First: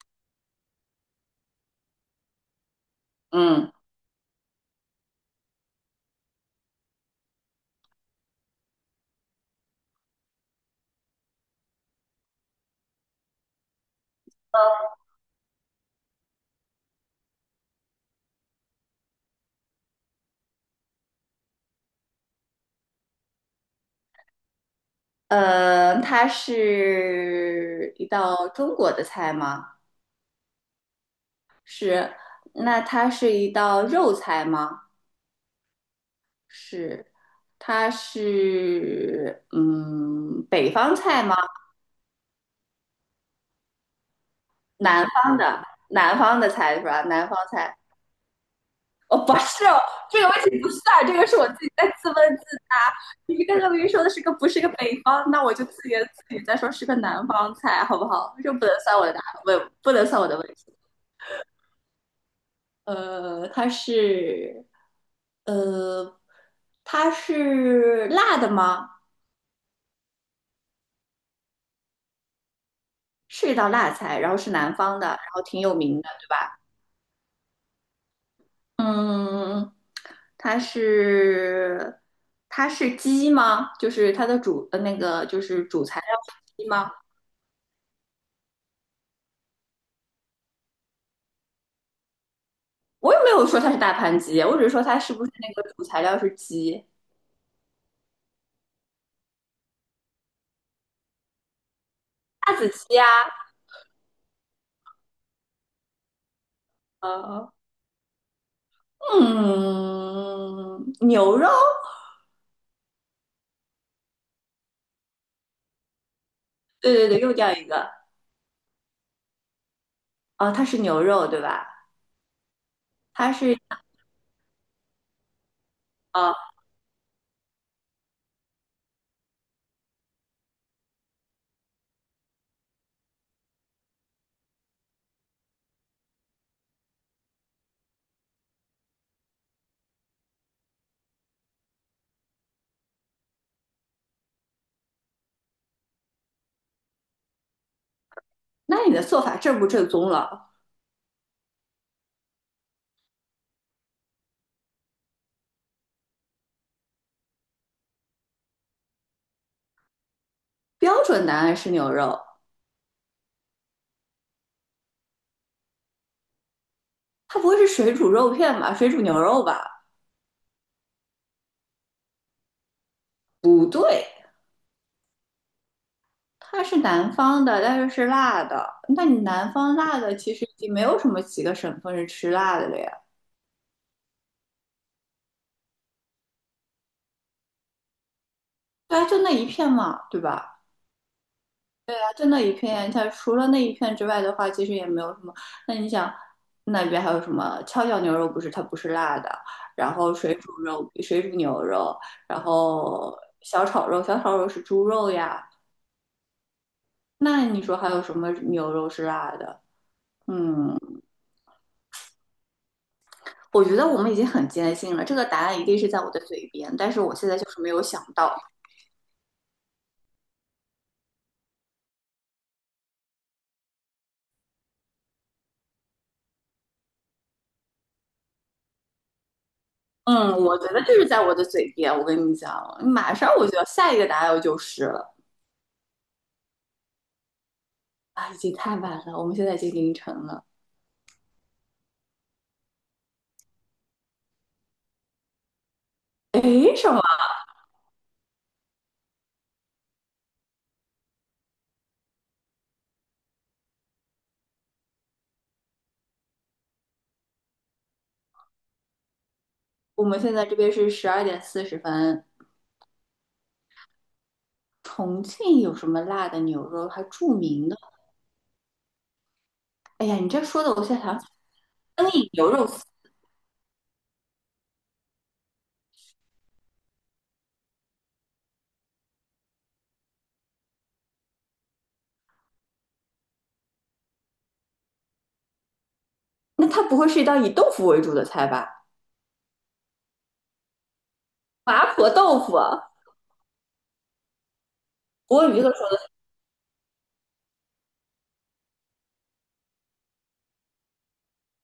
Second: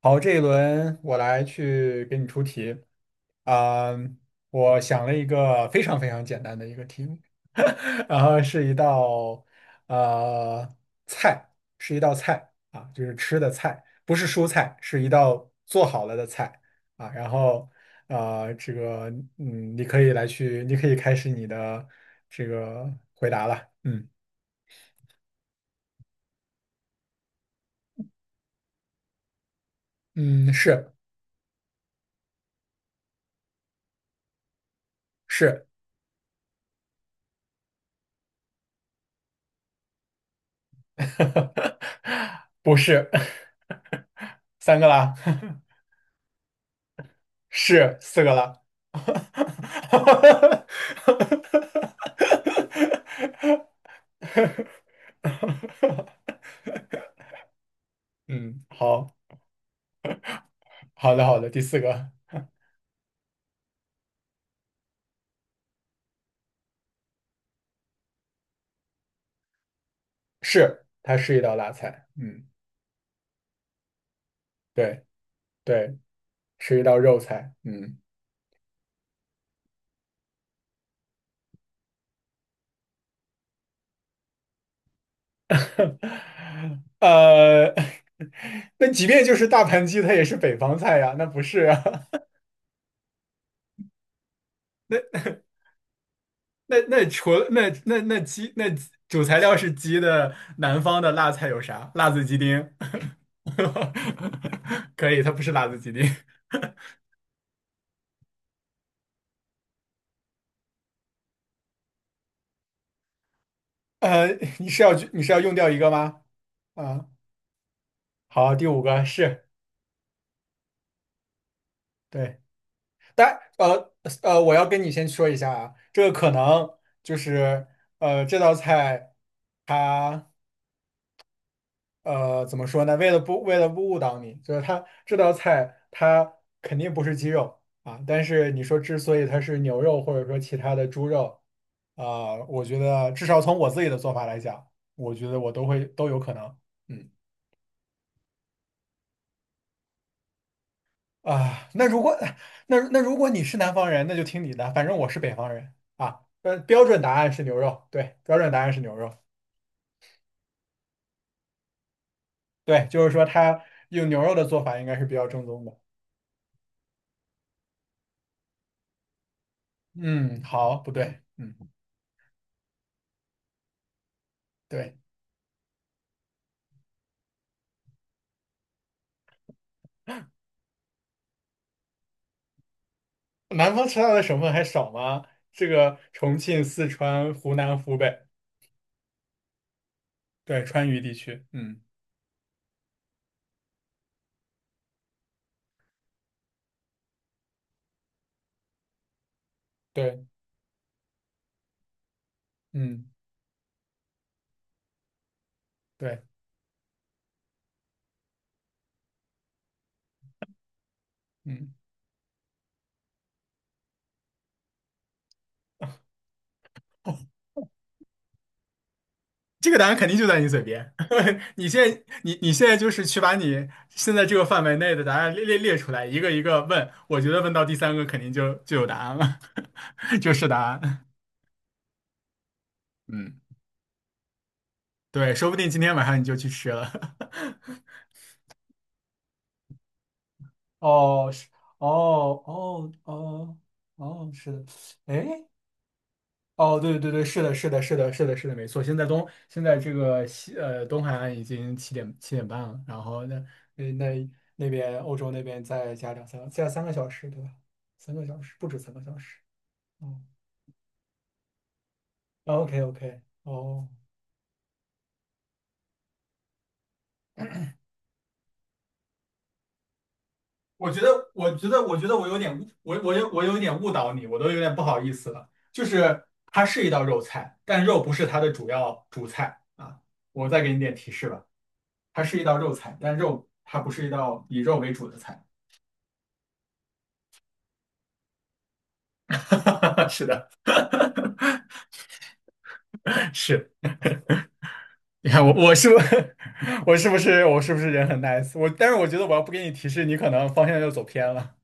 好，这一轮我来去给你出题嗯，啊，我想了一个非常非常简单的一个题目，然后是一道呃菜，是一道菜啊，就是吃的菜，不是蔬菜，是一道做好了的菜啊。然后呃，这个你可以来去，你可以开始你的这个回答了。嗯它是一道中国的菜吗？嗯，是是。那它是一道肉菜吗？是。是。它是北方菜吗？不是，三个南啦，方的，南方的菜是吧？南方 菜。是四个啦。哦，不是哦，这个问题不算，这个是我自己在自问自答。你刚刚明 明说的是个不是个北方，那我就自言自语再说是个南方菜，好不好？这嗯，不能算我的好，答，不能算我的问题。好的，好的，第四个呃，它是呃，它是辣的吗？是，它是一道辣菜。嗯，是一道辣菜，然后是南方对，的，然后挺有名对，的，对吧？是一道肉菜。嗯，嗯，它是它是鸡吗？就是它的那个就是主材料鸡吗？呃，那即便就是大盘鸡，它也是北方菜呀，那不是啊？我也没有说它是大盘鸡，我只是说 那它是不是那个主材料是那鸡，那除了那鸡主材料是鸡的，南方的辣菜有啥？辣子鸡辣丁，子鸡呀。可以，它不是辣子鸡丁。呃，嗯，牛肉？呃，你是要用掉一个吗？对啊，对对，又掉一个。好，第五个是哦，它是牛肉，对吧？对，它但是。我要跟你先说一下啊，这个可啊，能就是这道菜它。呃，怎么说呢？为了不误导你，就是它这道菜它肯定不是鸡肉啊，但是你说之所以它是牛肉或者说其他的猪肉，啊，我觉得至少从我自己的做法来讲，我觉得我都会都有可能。嗯那你的做法正不正宗了？啊，那如果 那如果你是南方人，那就听你的，反正我是北方人啊。呃，标准答案是牛肉，对，标准答案是牛肉，标准答案是牛肉。对，就是说它用牛肉的做法应该是比较正宗的。它不会是水煮肉片吧？水煮牛肉吧？嗯，好，不对，嗯，不对。对。它是南方的，但是是辣的。那你南方辣的其实已经没有什么几个省份是吃辣的了呀。南方吃辣的省份还少吗？这个重庆、四川、湖南、湖北，对啊，就那一片嘛，对吧？对，川渝地区，嗯，对啊，就那一片。它除了那一片之外的话，其实也没有什么。那你想，那边还有什么跷脚牛肉？不是，它不是辣的。然后对，水煮肉、水煮牛肉，然嗯，后小炒肉，小炒肉是猪肉呀。对，那你说还有什么牛肉是辣的？嗯，嗯，我觉得我们已经很坚信了，这个答案一定是在我的嘴边，但是我现在就是没有想到。这个答案肯定就在你嘴边。你现在，你现在就是去把你现在这个范围内的答案列出来，一个一个问。我觉得问到第三个肯定就有答案了，嗯，就是答我觉得就案。是在我的嘴边。我跟你们讲，马上嗯，我就要下一个答案就是了。对，说不定今天晚上你就去吃了。啊，已经太晚了，我们现在已经凌晨了。哦，是，哦，哦，哦，哦，是的，哎。诶，哦，什对么？对对，是的，是的，是的，是的，是的，没错。现在东现在这个西呃东海岸已经七点半了，然后那边欧洲那边再加两三个，加三个小时，对吧？三个小时不止三个小时。我们哦现在这边是12:40。，OK OK,哦，重庆有什么辣的牛肉还著名的？哎呀，你这说的，我我现觉在想起得，我觉灯得我影有牛点肉误，丝。我我有我有点误导你，我都有点不好意思了。就是它是一道肉菜，但肉不是它的主要主菜啊。我再给你点提示吧，它是一道肉菜，但肉它不是一道以肉为主的菜。那它不会是一道以豆腐为主的菜吧？是的，麻婆豆腐啊，是。你我看我有一个。我是不 我是不是人很 nice?我但是我觉得我要不给你提示，你可能方向就走偏了。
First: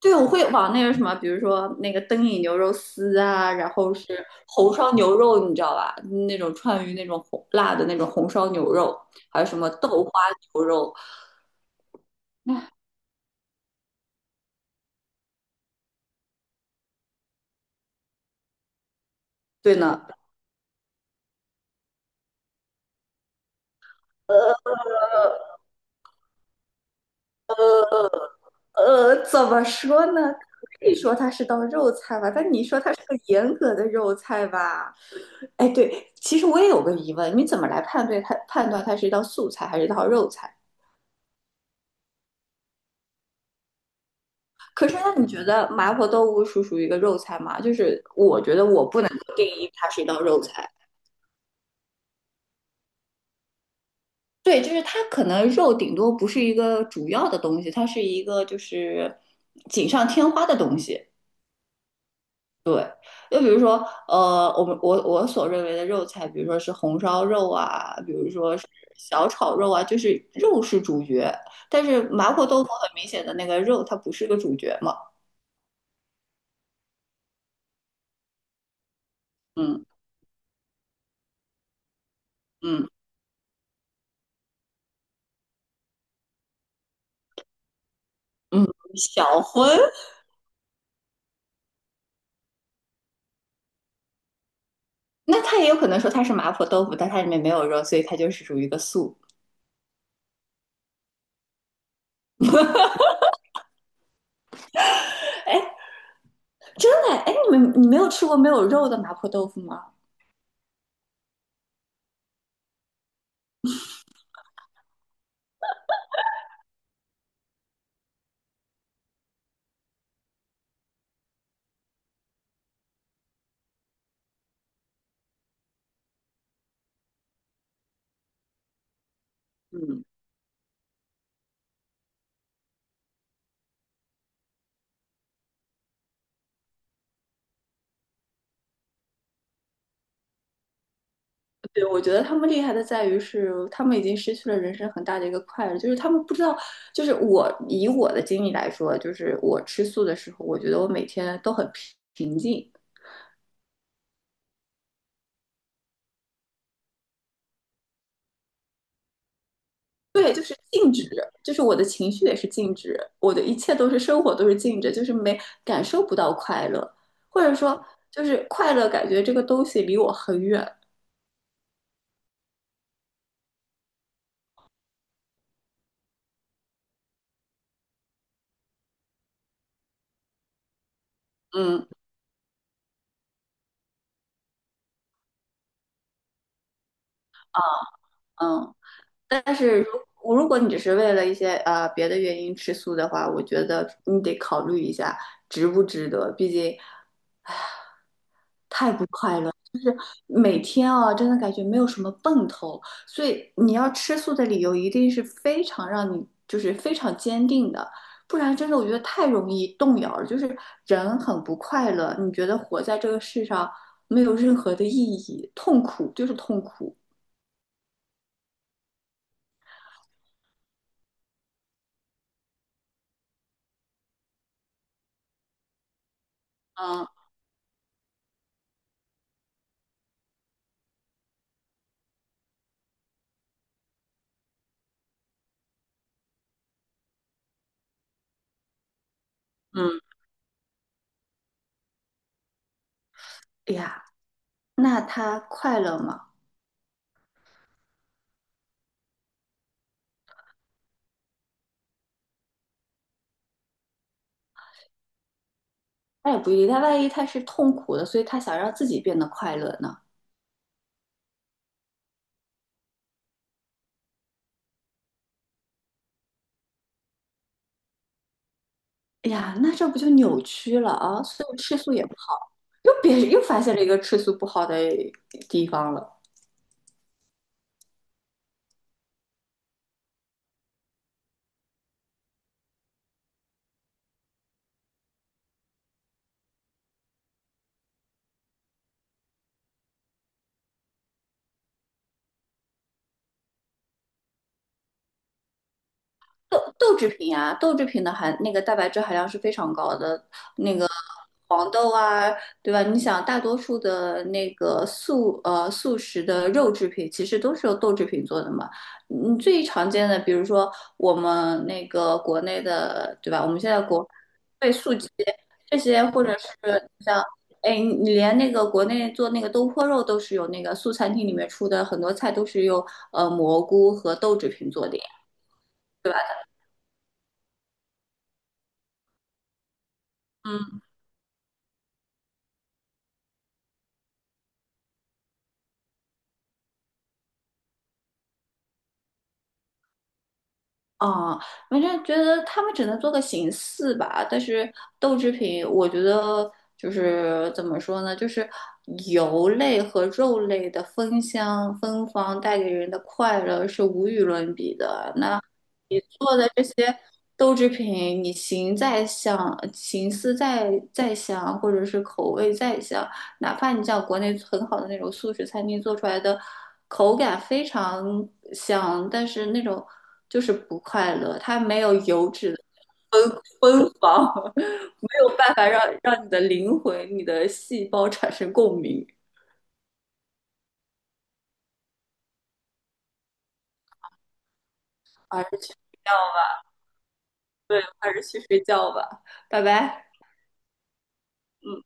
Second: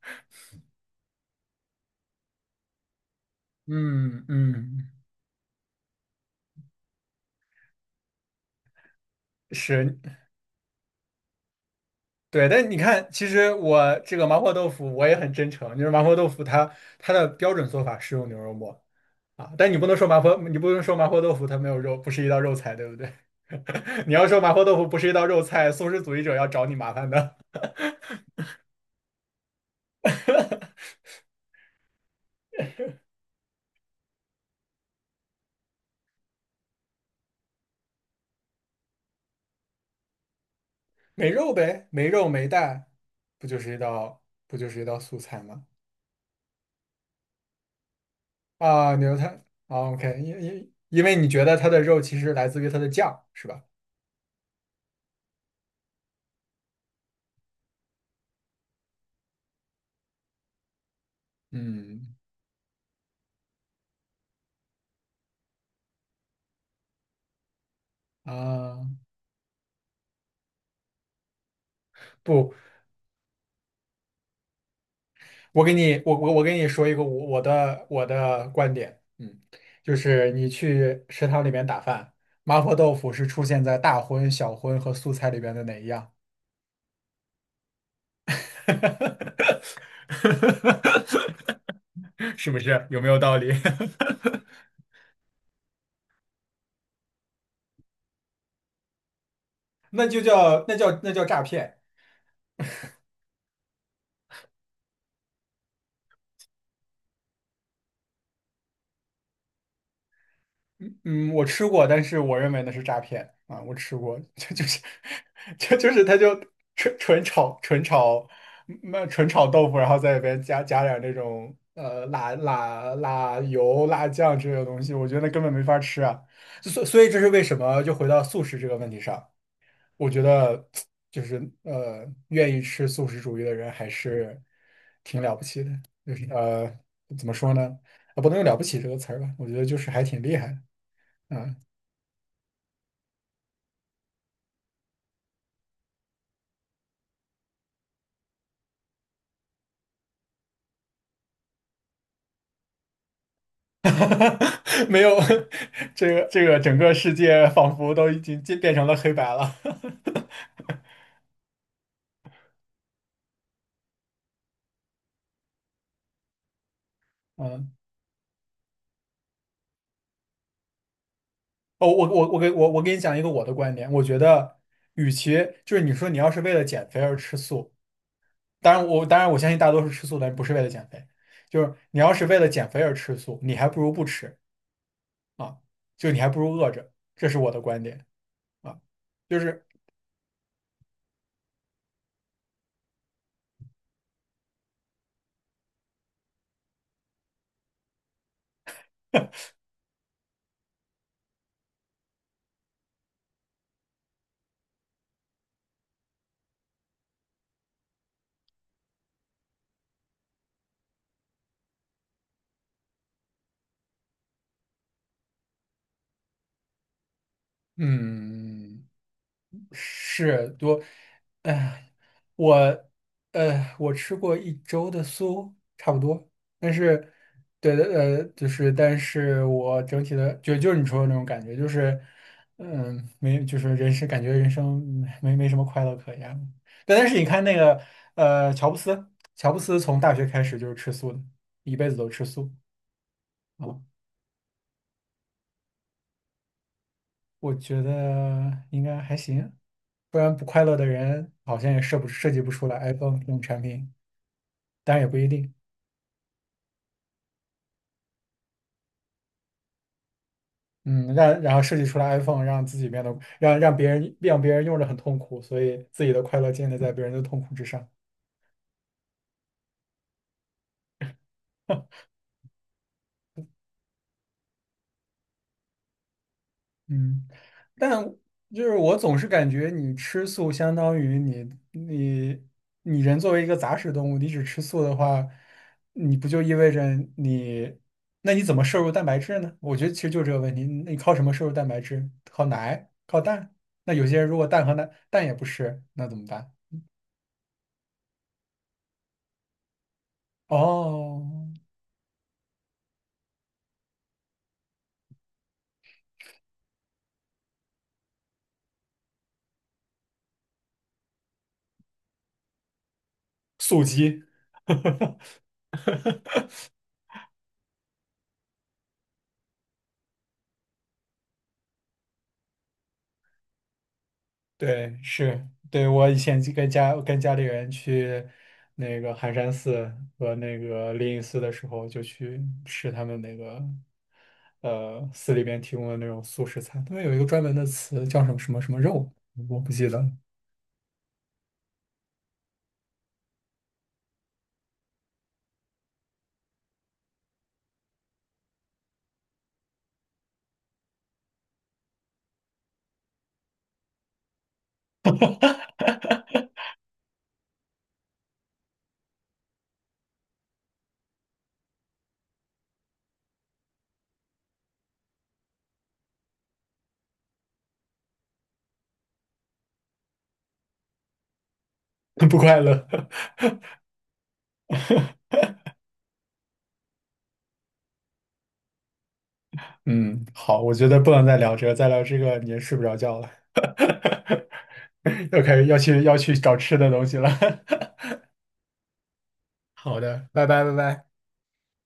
对，我会往那个什么，比如说那个灯影牛肉丝啊，然后嗯是红嗯，烧牛肉，你知道吧？那种川渝那种红辣的那种红烧牛肉，还有什么是豆花牛肉。对，但你唉看，其实我这个麻婆豆腐我也很真诚，就是麻婆豆腐它它的标准做法是用牛肉末啊，但对呢，你不能说麻婆豆腐它没有肉，不是一道肉菜，对不对？你要说麻婆豆腐不是一道肉菜，素食主义者要找你麻烦的。怎么说呢？可 以说它是道肉菜吧，但你说它是个严格的肉菜吧？哎，对，其实我也有个疑问，你怎么来判断它是一道素菜还是一道肉菜？没肉呗，没肉没蛋，不就是一可是，道那素你菜觉吗？得麻婆豆腐属于一个肉菜吗？就是我觉得我啊，不能牛排够定义它啊是一，OK,道因肉菜。因因为你觉得它的肉其实来自于它的酱，是吧？对，就是它可能肉顶多不是一个主要的东西，它是一个就是锦上添花的东西。嗯就比如说，我们我我所认为的肉菜，比如说是红烧肉啊，比如说是啊，小炒肉啊，就是肉是主角。但是麻婆不，豆腐很明显的那个肉，它不是个主角嘛。我给你说一个的我的观点，嗯，嗯就是你去食堂里面打饭，麻婆嗯豆腐是出现在大荤、小荤和素菜里边的哪一样？嗯，小荤。是不是？有没有道理？那他也有可能说他是麻婆豆腐，但它里面没有肉，所以它就是属于一个素。那就叫那叫诈骗。哎，真的，哎，你们没有吃过没有肉的麻婆豆腐吗？嗯嗯，我吃过，但是我认为那是诈骗啊，我吃过，这就是这 就是他就纯纯炒纯炒纯炒豆腐，然后在里边加点那种辣油、辣酱之类的东西，我觉得那根本没法吃啊。所以这是为什么？就回到素食这个问题上，嗯，我觉得就是呃，愿意吃素食主义的人还是挺了不起的。就是呃，怎么说呢？啊，不能用"了不起"这个词儿吧？我觉得就是还挺厉害的啊。对，我觉得他们厉害的在于是，他们已经失去了人生很大的一个快乐，就是他们不知道，就是我以我的经历来说，就是我吃素的时候，我觉得我每天都很平静，没有，这个整个世界仿佛都已经变成了黑白了。对，就是静止，就是我的情绪也是静止，我的一切都是生活都是静止，就是没感受不到快乐，或者嗯，说就是快乐感觉这个东西离我很远。哦，我给你讲一个我的观点，我觉得，与其就是你说你要是为了减肥而吃素。当然我，当然我相信大多数吃素的人不是为了减肥，就是嗯你要是为了减肥而吃素，你还不如不吃啊，就你还不如饿着，这是我的观点嗯。啊，就但是是如果你只是为了一些别的原因吃素的话，我觉得你得考虑一下值不值得，毕竟每天啊，真的感觉没有什么奔头，所以你要吃素的理由一定是非常让你非常坚定的，不然真的我觉得太容易动摇了，就是人很不快乐，你觉得活在这个世上没有任何的意义，痛苦就是痛苦。嗯。是多，哎，我，呃，我吃过一周的素，差不多。但嗯是，对的，呃，就是，但是我整体的，就是你说的那种感觉，就是，嗯，没，就是人生没什么快乐可言。对，但是你看那个，呃，乔布斯，乔布斯从嗯，大学开始就是吃素的，一辈子都吃素哎啊。呀，那他快乐吗？我觉得应该还行，不然不快乐的人好像也设计不出来 iPhone 这种产品。但也不一定。那也不一定，他万一他是痛苦的，所以他想让自己变得快乐呢？嗯，让然后设计出来 iPhone,让自己变得让别人用着很痛苦，所以自己的快乐建立在别人的痛苦之上。哎呀，那这不就扭曲了啊？所以吃素也不好，又别又发现了一个吃素不好的地方了。嗯，但就是我总是感觉你吃素相当于你人作为一个杂食动物，你只吃素的话，你不就意味着你那你怎么摄入蛋白质呢？我觉得其实就这个问题，你靠什么摄入蛋白质？靠奶？靠蛋？那有些人如果蛋和奶蛋也不吃，那怎么办？豆制品啊，豆制品的含那个蛋白质含量是非常高的，那个哦，黄豆啊，对吧？你想，大多数的那个素食的肉制品，其实都是由豆制品做的嘛。嗯，最常见的，比如说我们那个国内的，对吧？我们现在速国激。被素鸡这些，或者 是像。哎，你连那个国内做那个东坡肉都是有那个素餐厅里面出的很多菜都是用蘑菇和豆制品做的对，呀，是，对，我对以吧？前就跟家里人去那个寒山寺和那嗯。个灵隐寺的时候，就去吃他们那个呃寺里边提供的那种素食餐，他们有一个专门的词叫什么什么什么肉，我不记得了，啊，反正觉得他们只能做个形式吧，但是豆制品，我觉得就是怎么说呢，就是油类和肉类的芬芳带给人的快乐是无与伦比的。你做的这些豆制品，你形再像，形似再像，或者是口味再像，哪怕你像国内很好的那种素食餐厅做出来的，口感非常像，但是那种就是不快乐，它没有油 不脂的快乐。芬 芬芳，没有办法让你的灵魂、你的细胞产生共鸣。嗯，好，我觉得不能再聊这个，再聊这个你也睡不着觉了，要还是开始去睡觉。要去找吃的东西了。对，还是去睡觉吧，拜 好拜。的，拜拜。嗯。